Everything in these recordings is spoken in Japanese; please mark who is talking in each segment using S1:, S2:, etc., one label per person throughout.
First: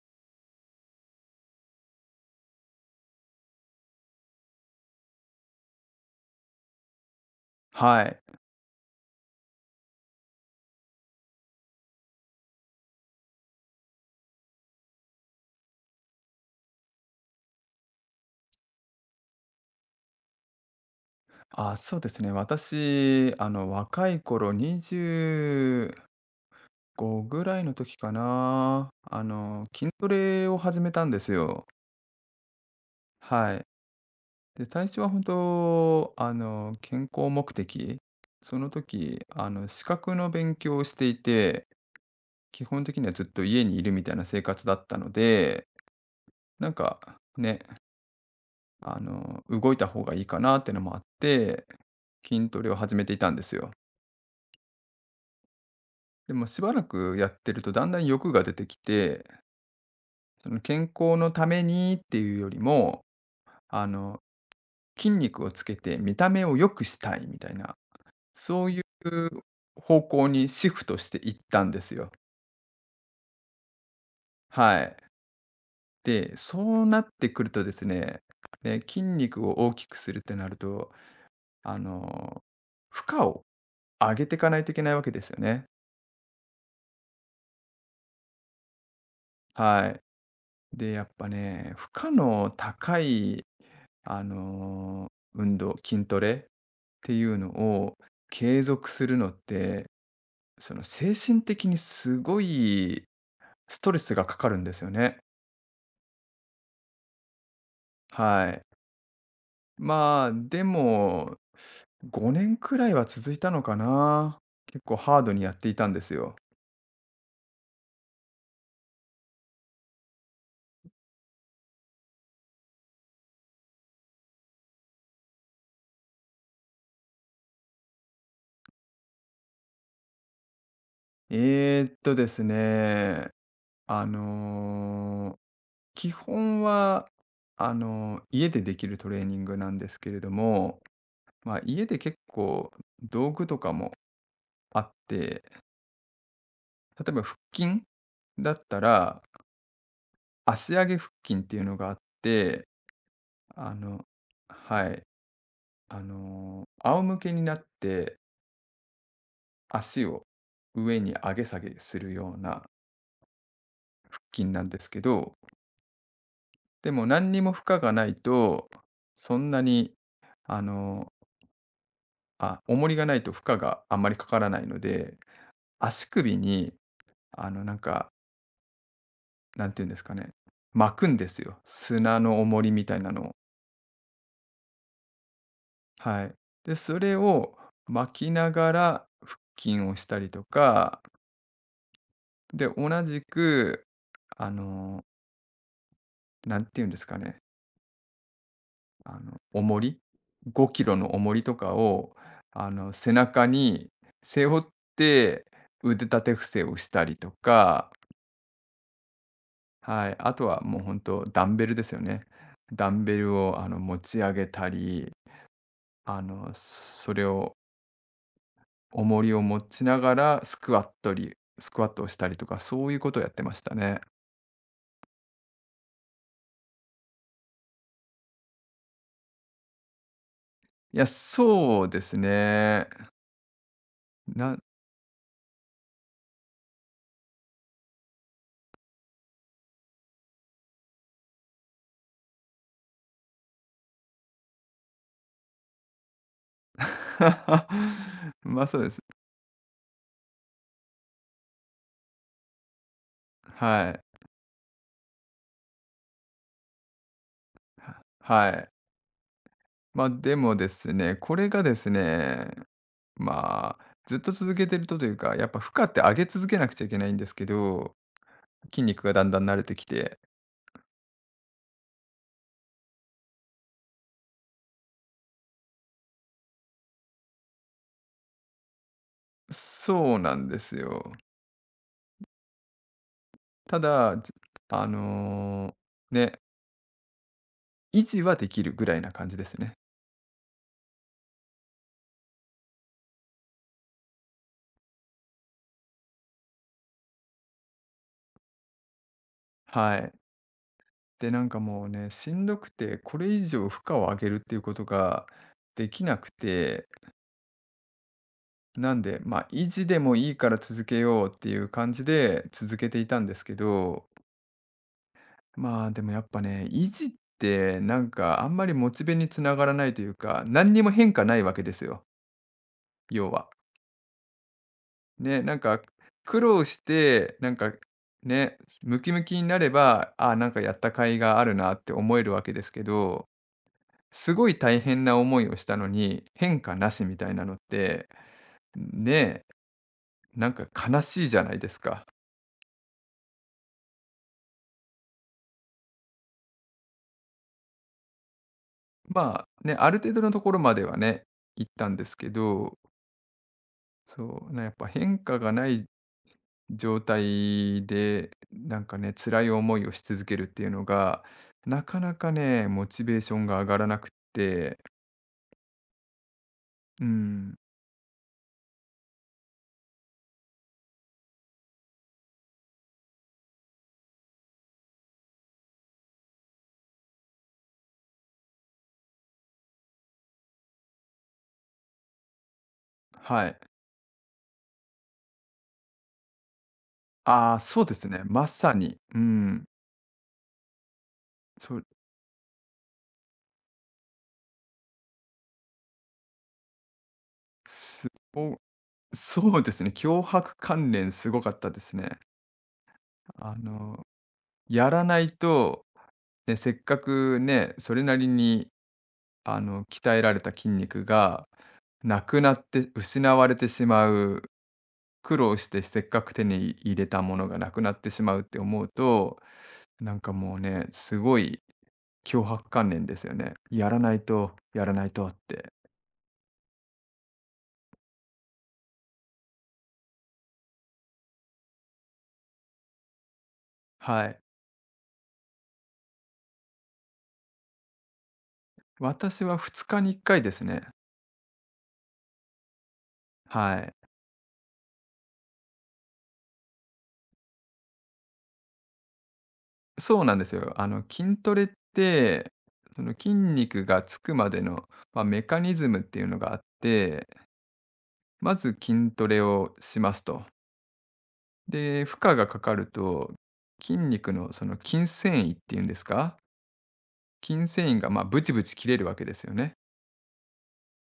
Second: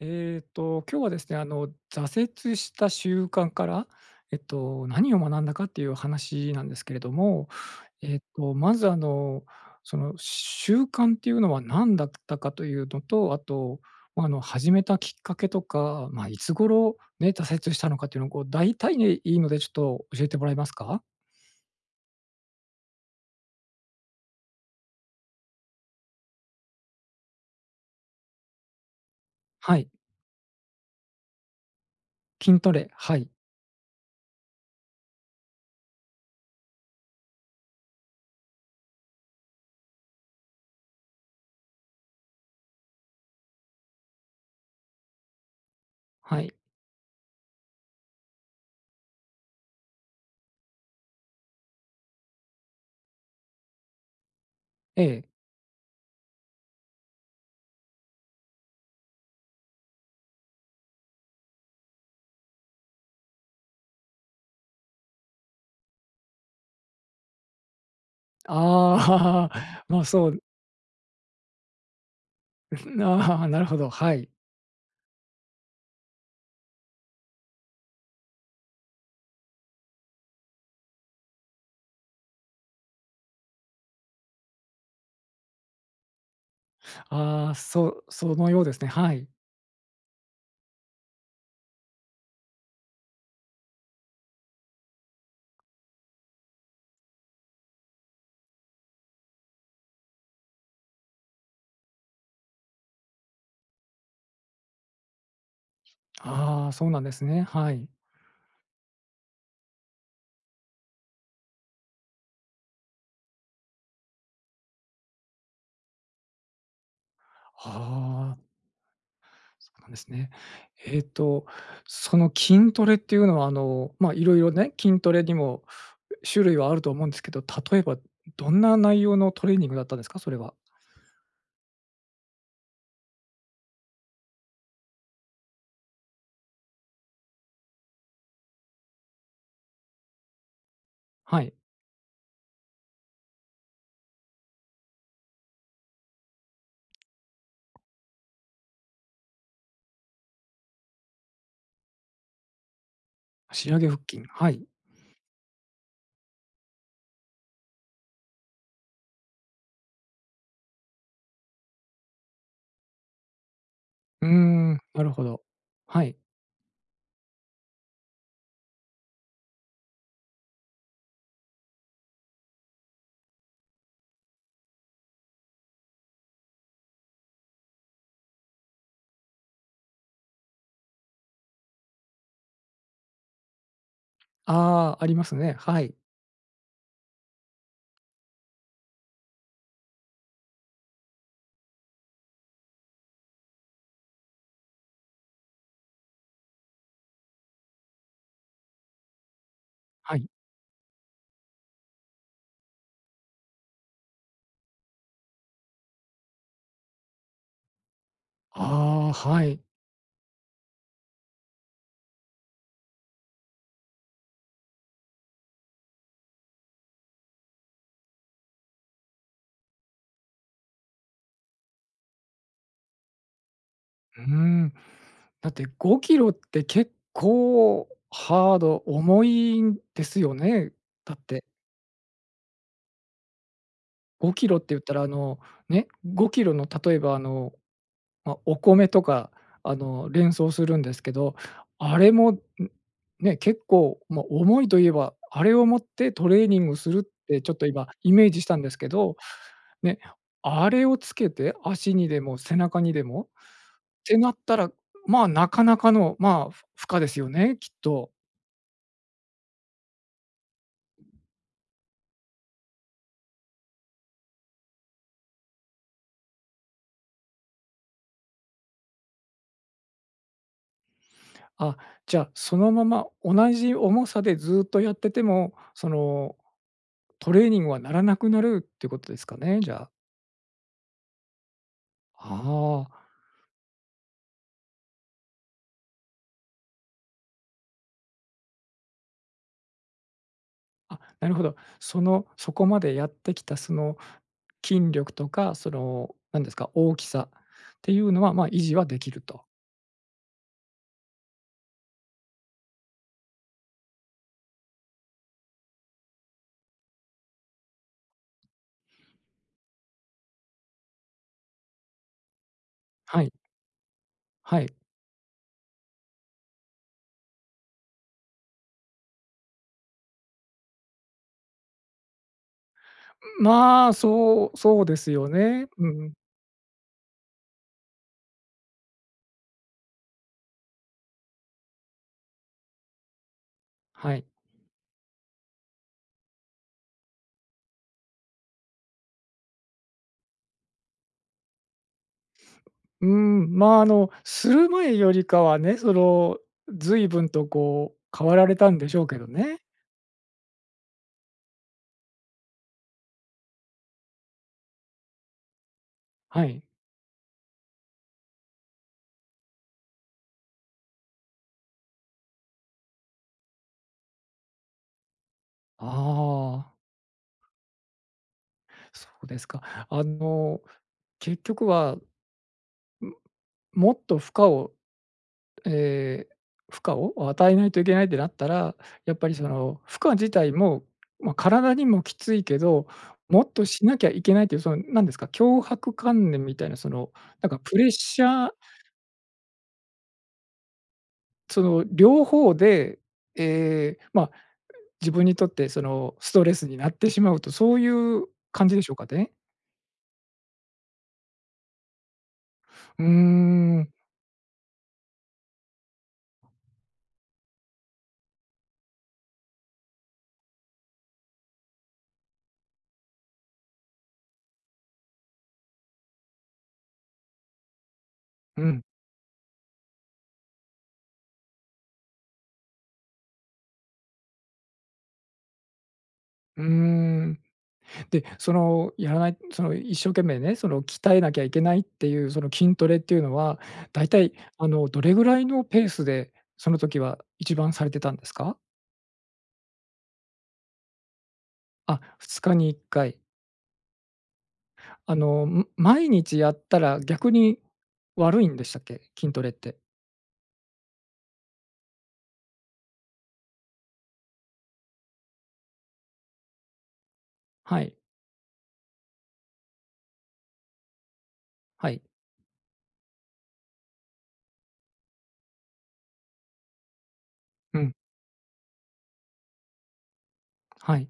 S1: 今日はですね、挫折した習慣から、何を学んだかっていう話なんですけれども、
S2: はい。
S1: まず、習慣っていうのは何だったかというのと、あと、ま、始めたきっかけとか、まあ、いつ頃ね、挫折したのかっていうのを、こう、大体でいいので、ちょっと教えてもらえますか？
S2: あ、そうですね。私、若い頃、25ぐらいの時かな、
S1: はい、
S2: 筋トレを始めたんですよ。
S1: 筋トレ、はい、
S2: はい。で、最初は本当、健康目的。その時、資格の勉強をしていて、基本的にはずっと家にいるみたいな生活だったので、
S1: はい、
S2: なんかね、動いた方がいいかなってのもあって、筋トレを始めていたんですよ。
S1: ええ。
S2: でもしばらくやってるとだんだん欲が出てきて、その健康のためにっていうよりも、あの、筋肉をつけて見た目を良くしたいみたいな、そういう
S1: ああ、
S2: 方
S1: ま、
S2: 向
S1: そう、
S2: にシフトしていったんですよ。
S1: ああ、なるほど、はい。
S2: はい。で、そうなってくるとですね、ね、筋肉を大きくするってなると、あの、負荷を上げていかないといけないわけですよね。
S1: ああ、そのようですね。はい。
S2: はい。で、やっぱね、負荷の高い運動、筋トレっていうのを継続するのって、その、精神的にすごいストレスがかかるんですよね。
S1: ああ、そうなんですね。はい。
S2: はい。まあ、でも、5年くらいは続いたのかな。結構ハードにやっていたんですよ。
S1: ああ、そうなんですね。えっと、その筋トレっていうのは、ま、いろいろね、筋トレにも種類はあると思うんですけど、例えばどんな内容のトレーニングだったんですか？それは。
S2: ですね、あの、基本は、家でできるトレーニングなんですけれども、
S1: はい。
S2: まあ、家で結構道具とかもあって、例えば腹筋だったら、足上げ腹筋っていうのがあって、
S1: 仕
S2: あ
S1: 上げ腹
S2: の、
S1: 筋、はい。
S2: はい、仰向けになって足を上に上げ下げするような腹
S1: うー
S2: 筋なん
S1: ん、
S2: ですけ
S1: なるほ
S2: ど、
S1: ど。はい。
S2: でも何にも負荷がないと、そんなに、あの、あ、重りがないと負荷があんまりかからないので、足首に、なんか、なんていうんですかね、巻くんですよ。砂の重りみたいなのを。
S1: ああ、ありますね。はい。
S2: はい。で、それを巻きながら腹筋をしたりとか、で、同じく、あの、なんて言うんですかね、重り、
S1: はい。
S2: 5キロの重りとかを、背中に背負って腕立て伏せをしたりとか、
S1: ああ、はい。
S2: はい、あとはもう本当ダンベルですよね。ダンベルを持ち上げたり、それを重りを持ちながらスクワットをしたりとか、そういうことをやってましたね。
S1: うーん。だって5キロって結構ハード、重いんですよね。
S2: いや、
S1: だって
S2: そうですね。
S1: 5キロ
S2: な
S1: って言ったらね、5キロの例えばま、お米とか連想するんですけど、あれも、ね、結構、ま、重いといえば、あれを持ってトレーニングするってちょっと今 イメージしたん
S2: ま、
S1: です
S2: そう
S1: け
S2: です。
S1: ど、ね、あれをつけて足にでも背中にでも
S2: はい。
S1: てなったら、まあ、なかなかの、まあ、負荷ですよね、きっと。
S2: はい。ま、でもですね、これがですね、まあ、ずっと続けてるとというか、やっぱ負荷って上げ続けなくちゃいけないんですけど、筋肉がだんだん慣れてきて。
S1: あ、じゃあ、そのまま同じ重さでずっとやってても、トレーニングはならなくなるっていうことですかね、じゃあ。
S2: そうなんですよ。
S1: あ
S2: ただ、ずあの、ね、維持はできるぐらいな感じですね。
S1: あ、あ、なるほど。そこまでやってきた、筋力とか、なんですか、大きさっていうのは、まあ、維持はできると。
S2: はい。で、なんかもうね、しんどくて、これ以上負荷を上げるっていうことができなくて、なんで、まあ、維持でもいいから続けようっていう感じで続けていた
S1: は
S2: ん
S1: い、
S2: ですけど、
S1: はい。
S2: まあ、でもやっぱね、維持ってなんかあんまりモチベにつながらないというか、何にも変化ないわけですよ、要は。
S1: まあ、そうそうですよ
S2: ね、なん
S1: ね。
S2: か
S1: うんうん。
S2: 苦労して、なんかね、ムキムキになれば、あなんかやった甲斐があるなって思えるわけですけど、
S1: はい。
S2: すごい大変な思いをしたのに、変化なしみたいなのって、ねえ、なんか悲しいじゃないですか。
S1: うん、まあ、する前よりかはね、随分とこう変わられたんでしょうけど
S2: ま
S1: ね。
S2: あ、ね、ある程度のところまではね、行ったんですけど、そうなやっぱ変化がない
S1: はい。
S2: 状態で、なんかね、辛い思いをし続けるっていうのが、なかなかね、モチベーションが上がらなくって、
S1: ああ、
S2: うん、
S1: そうですか。あの、結局は、ん、もっとえ負荷を与えないといけないってなったら、やっぱりその負荷自体も、まあ、体にもきついけど、も
S2: は
S1: っ
S2: い。
S1: としなきゃいけないっていう、なんですか、強迫観念みたいな、なん
S2: あ
S1: か
S2: あ、
S1: プ
S2: そ
S1: レ
S2: う
S1: ッ
S2: ですね、
S1: シャ
S2: ま
S1: ー、
S2: さに、うん、
S1: そ
S2: そ
S1: の
S2: う、
S1: 両方で、ええ、まあ自分にとってそのストレスになってしまうと、そうい
S2: す
S1: う感じでしょうかね？
S2: そうですね、脅迫関連すごかったですね。
S1: うー
S2: あ
S1: ん、
S2: の、やらないと、ね、せっかくね、それなりに、鍛えられた筋肉がなくなって失われてしまう、苦労してせっかく手に入れたものがなくなってしまうって
S1: う
S2: 思
S1: ん、
S2: うと、なんかもうね、すごい脅迫関連ですよね。やらないと、やらないとって。
S1: うーん。で、そのやらないその一生懸命ね、その鍛えなきゃいけないっていうその筋トレっていうのは、だいた
S2: は
S1: い
S2: い。
S1: どれぐらいのペースで、その時は一番されてたんですか？
S2: 私は2日に1回ですね。
S1: あ、2日に1回。
S2: はい。
S1: 毎日やったら逆に悪いんでしたっけ？筋トレって。
S2: そうなんですよ。筋トレって、その筋肉がつくまでの、まあ、メカニズムっていうのがあって、
S1: はい、
S2: まず筋トレをしますと。
S1: はい、
S2: で、負荷がかかると、筋肉のその筋繊維っていうんですか、筋
S1: うん、
S2: 繊維がまあブチブチ切れるわけですよね。
S1: はい。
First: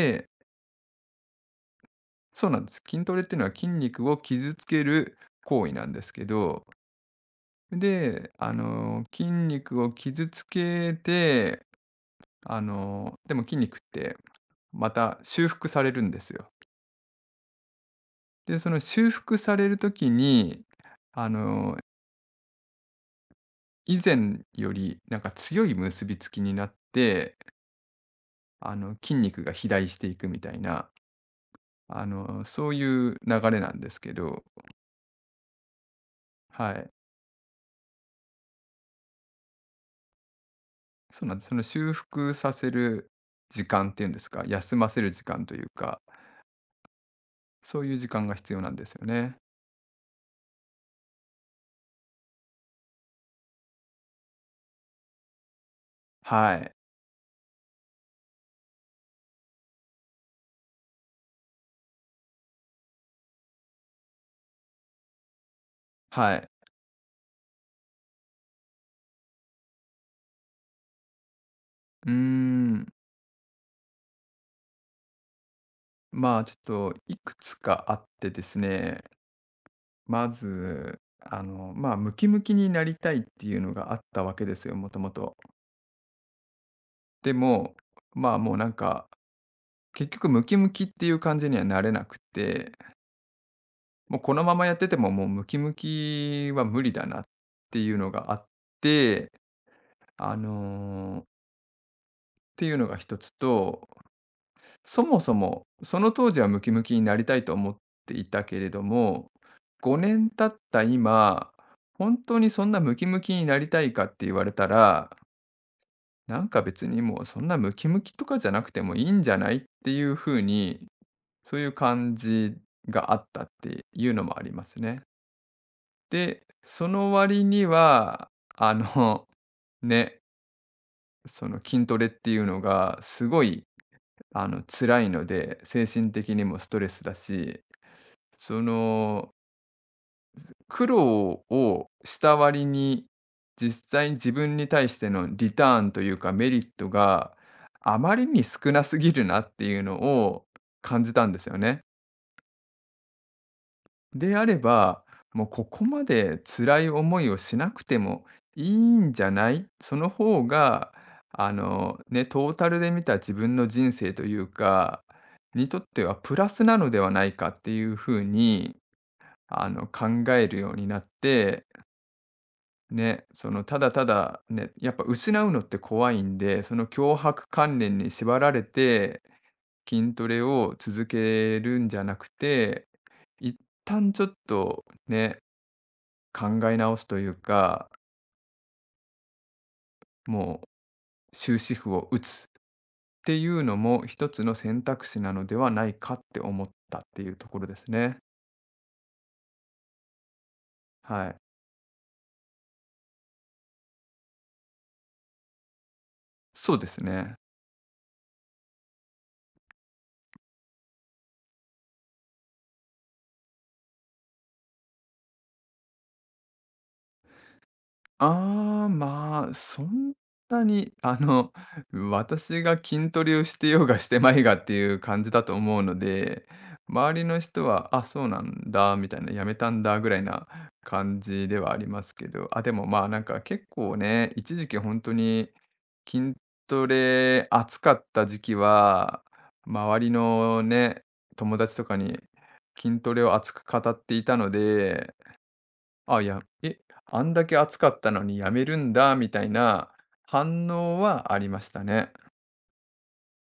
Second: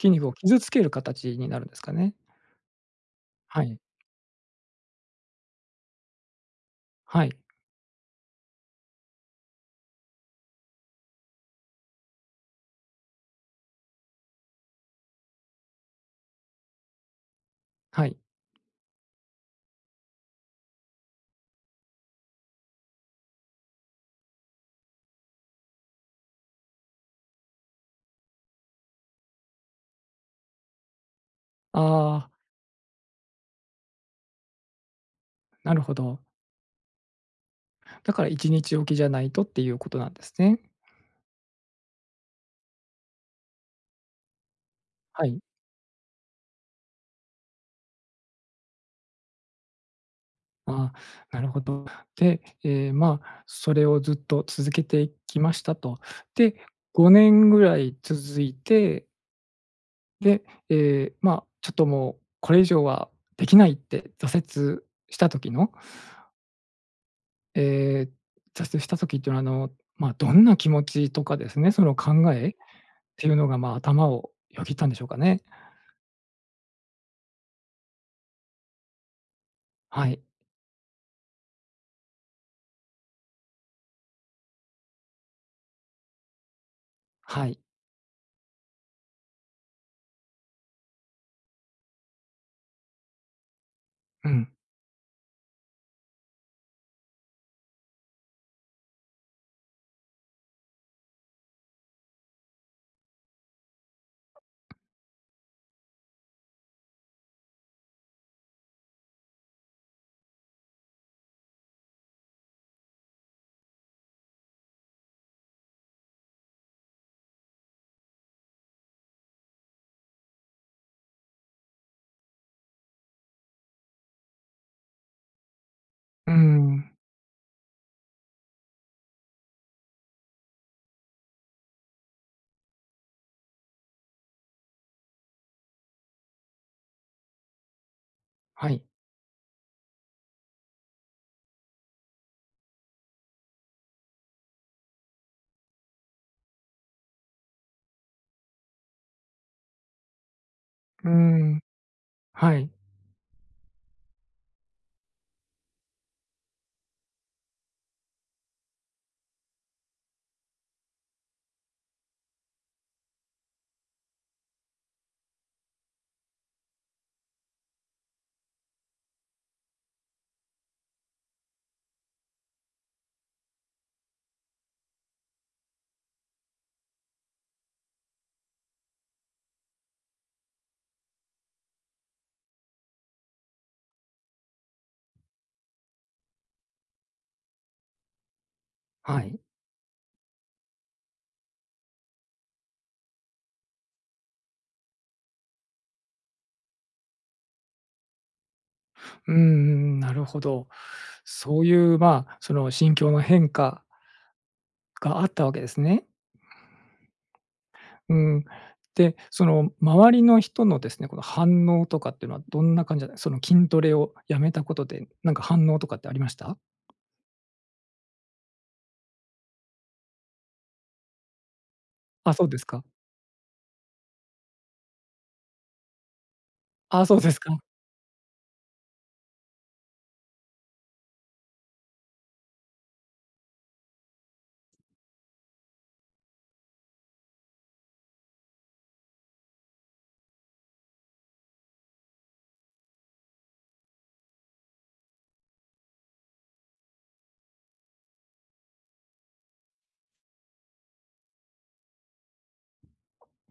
S1: 筋肉を傷つける形になるんですかね？
S2: そうなんです。筋トレっていうのは
S1: は
S2: 筋
S1: い。
S2: 肉を傷つける行為なんですけど、
S1: はい、
S2: で、筋肉を傷つけて、でも筋肉ってまた修復されるんですよ。
S1: はい。
S2: で、その修復される時に、あの、以前よりなんか強い結びつきになって、筋肉が肥大していくみたいな、
S1: ああ、
S2: そういう流れなんですけど、
S1: なるほど。
S2: はい。
S1: だから1日おきじゃないとっていうことなんですね。
S2: そうなんです。その修復させる時間っていうんですか、休ませる時
S1: はい。
S2: 間というか、そういう時間が必要なんですよね。
S1: ああ、なるほど。で、まあ、それをずっと続けてきましたと。
S2: は
S1: で、
S2: い。
S1: 5年ぐらい続いて、で、まあ、ちょっともうこれ以上はできないってした時の、
S2: はい。
S1: 挫折した時っていうのは、まあ、どんな気持ちとかですね、その
S2: うー
S1: 考えっ
S2: ん。
S1: ていうのが、まあ、頭をよぎったんでしょうかね。
S2: まあ、ちょっといくつかあってですね、
S1: はい、
S2: まず、まあ、ムキムキになりたいっていうのがあったわけですよ、もともと。で
S1: はい。
S2: も、まあ、もうなんか、結局ムキムキっていう感じにはなれなくて、もう
S1: う
S2: この
S1: ん、
S2: ままやっててももうムキムキは無理だなっていうのがあって、あのーっていうのが一つと、そもそも、その当時はムキムキになりたいと思っていたけれども、5年経った今、本当にそんなムキムキになりたいかって言われたら、なんか別にもうそんなムキムキとかじゃなくてもいいんじゃない？っていう風に、そういう感じがあったっていうのもありますね。
S1: うー
S2: で、そ
S1: ん、
S2: の割には、あの、ね、その筋トレっていうのがすごい、辛いので、精神的にもストレスだし、そ
S1: はい、
S2: の、苦労をした割に、実際に自分に対してのリターンというか、メリットがあまりに少なすぎるなっていうのを感
S1: うー
S2: じたんですよ
S1: ん、
S2: ね。
S1: はい、
S2: であれば、もうここまで辛い思いをしなくてもいいんじゃない？その方が、ね、トータルで見た自分の人生というか、にとってはプラスなのではないかっていう風に、考えるようになってね、そのただただね、やっぱ失うのって怖いんで、その強迫観念に縛られて、筋トレを続けるんじゃなくて、一旦ちょっとね、考え直すというか、
S1: はい。
S2: もう終止符を打つっていうのも一つの選択肢なのではないかって思ったっていうところですね。
S1: うんん、なるほど。
S2: はい。
S1: そういう、まあ、その心境の変化があったわけですね。
S2: そうですね。
S1: うん。で、その周りの人のですね、この反応とかっていうのはどんな感じだその筋トレをやめたことで、なんか反応とかってありました？
S2: ああ、まあ、そんなに、
S1: あ、そうで
S2: 私
S1: す
S2: が
S1: か。
S2: 筋トレをしてようがしてまいがっていう感じだと思うので、
S1: ああ、そ
S2: 周
S1: う
S2: り
S1: で
S2: の
S1: すか。
S2: 人は、あ、そうなんだ、みたいな、やめたんだぐらいな感じではありますけど、あ、でもまあなんか結構ね、一時期本当に筋トレ熱かった時期は、周りのね、友達とかに筋トレを熱く語っていたので、あ、いや、え、あんだけ暑かったのにやめるんだみたいな反応はありましたね。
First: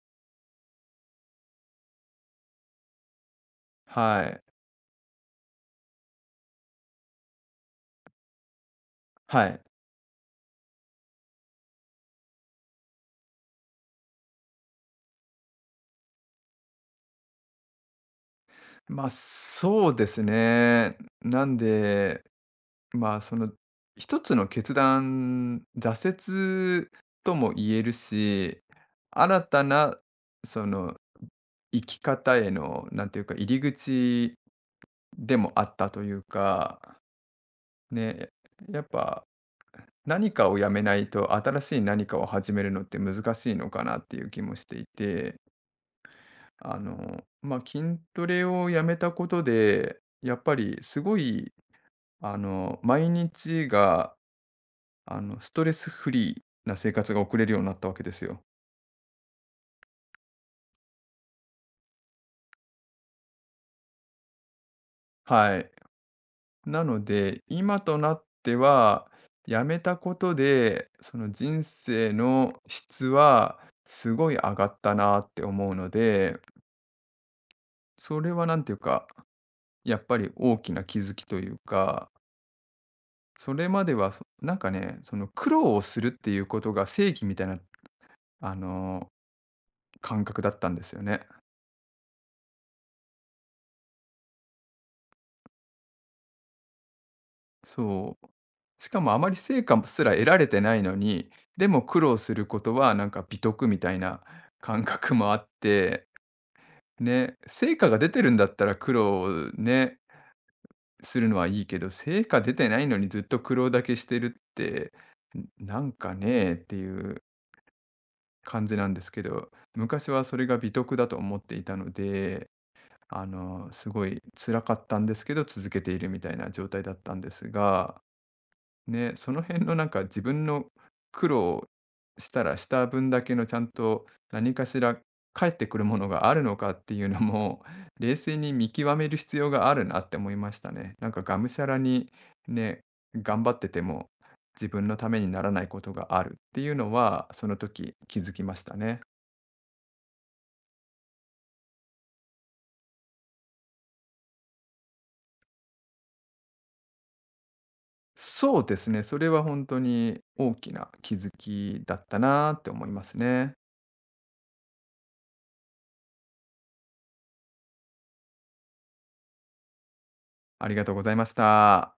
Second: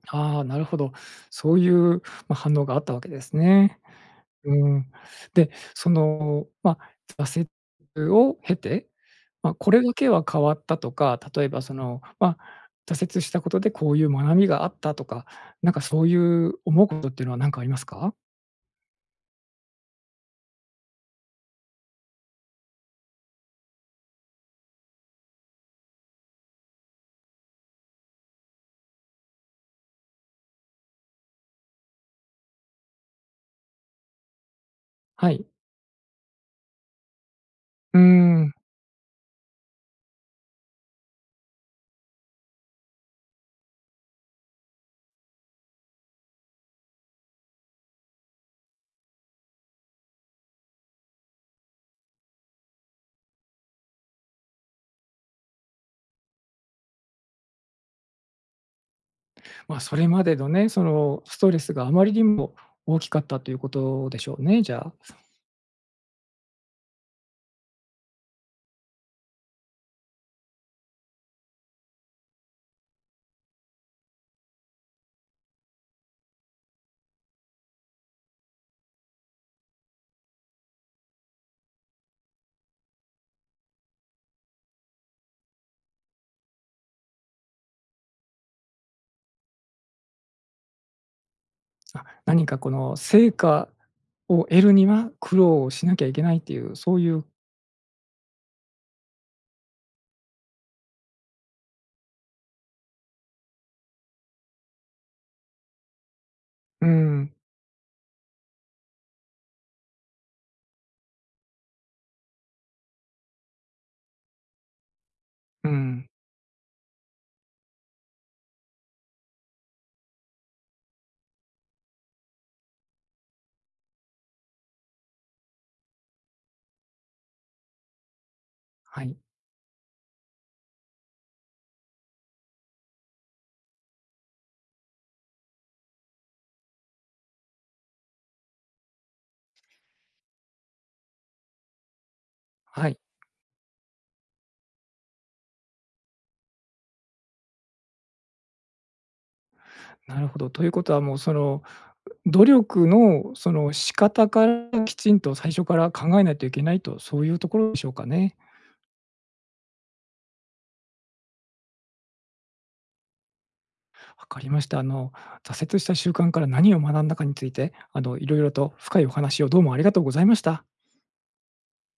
S1: ああ、なるほど。そういう、ま、反応があったわけですね。
S2: はい。
S1: うん。で、まあ、挫折を経て、
S2: は
S1: まあ、
S2: い。
S1: これだけは変わったとか、例えばまあ、挫折したことでこういう学びがあったとか、なんかそういう思うことっていうのは何かありますか？
S2: まあ、そうですね。なんで、まあ、その一つの決断、挫折とも言えるし、新たなその生き方への、なんていうか、入り口
S1: は
S2: で
S1: い。
S2: もあったというか
S1: うー
S2: ね、
S1: ん。
S2: やっぱ、何かをやめないと、新しい何かを始めるのって難しいのかなっていう気もしていて、まあ、筋トレをやめたことで、やっぱりすごい、毎日が、ストレスフリーな生活が送れるようになったわけですよ。
S1: まあ、それまでのね、そのストレスがあまりにも大きかったということでしょうね、じゃあ。
S2: はい。なので、今となっては、やめたことで、その人生の質はすごい上がったなって思うので、それはなんていうか、やっぱり大きな気づきというか、それまではそなんかね、その苦労をするっていうことが正義みたいな、あの、感覚だったんですよね。
S1: あ、何かこの成果を得るには苦労をしなきゃいけないっていう、そういう
S2: そう。しかもあまり成果すら得られてないのに、でも苦労することはなんか美徳みたいな感覚もあって、
S1: うん、
S2: ね、成果が出てるんだったら苦労をね、するのはいいけど、成果出てないのにずっと苦労だけしてるって、ん
S1: う
S2: なん
S1: ん。
S2: かねえっていう感じなんですけど、昔はそれが美徳だと思っていたので、すごい辛かったんですけど、続けているみたいな状態だったんですが、
S1: は
S2: ね、
S1: い、
S2: その辺のなんか自分の苦労したらした分だけのちゃんと何かしら返ってくるものがあるのかっていうのも、冷静に見極める必要があるなって思いましたね。なんかがむしゃらにね、
S1: はい。
S2: 頑張ってても自分のためにならないことがあるっていうのは、その時気づきましたね。
S1: なるほど。ということはもうその努力のその仕方からきちんと最初から考えないといけないと、そういうところでしょうかね。
S2: そうですね、それは本当に大きな気づきだったなって思いますね。
S1: わかりました。挫折した習慣から何を学んだかについて、いろいろと深いお話をどうもありがとうございました。
S2: ありがとうございました。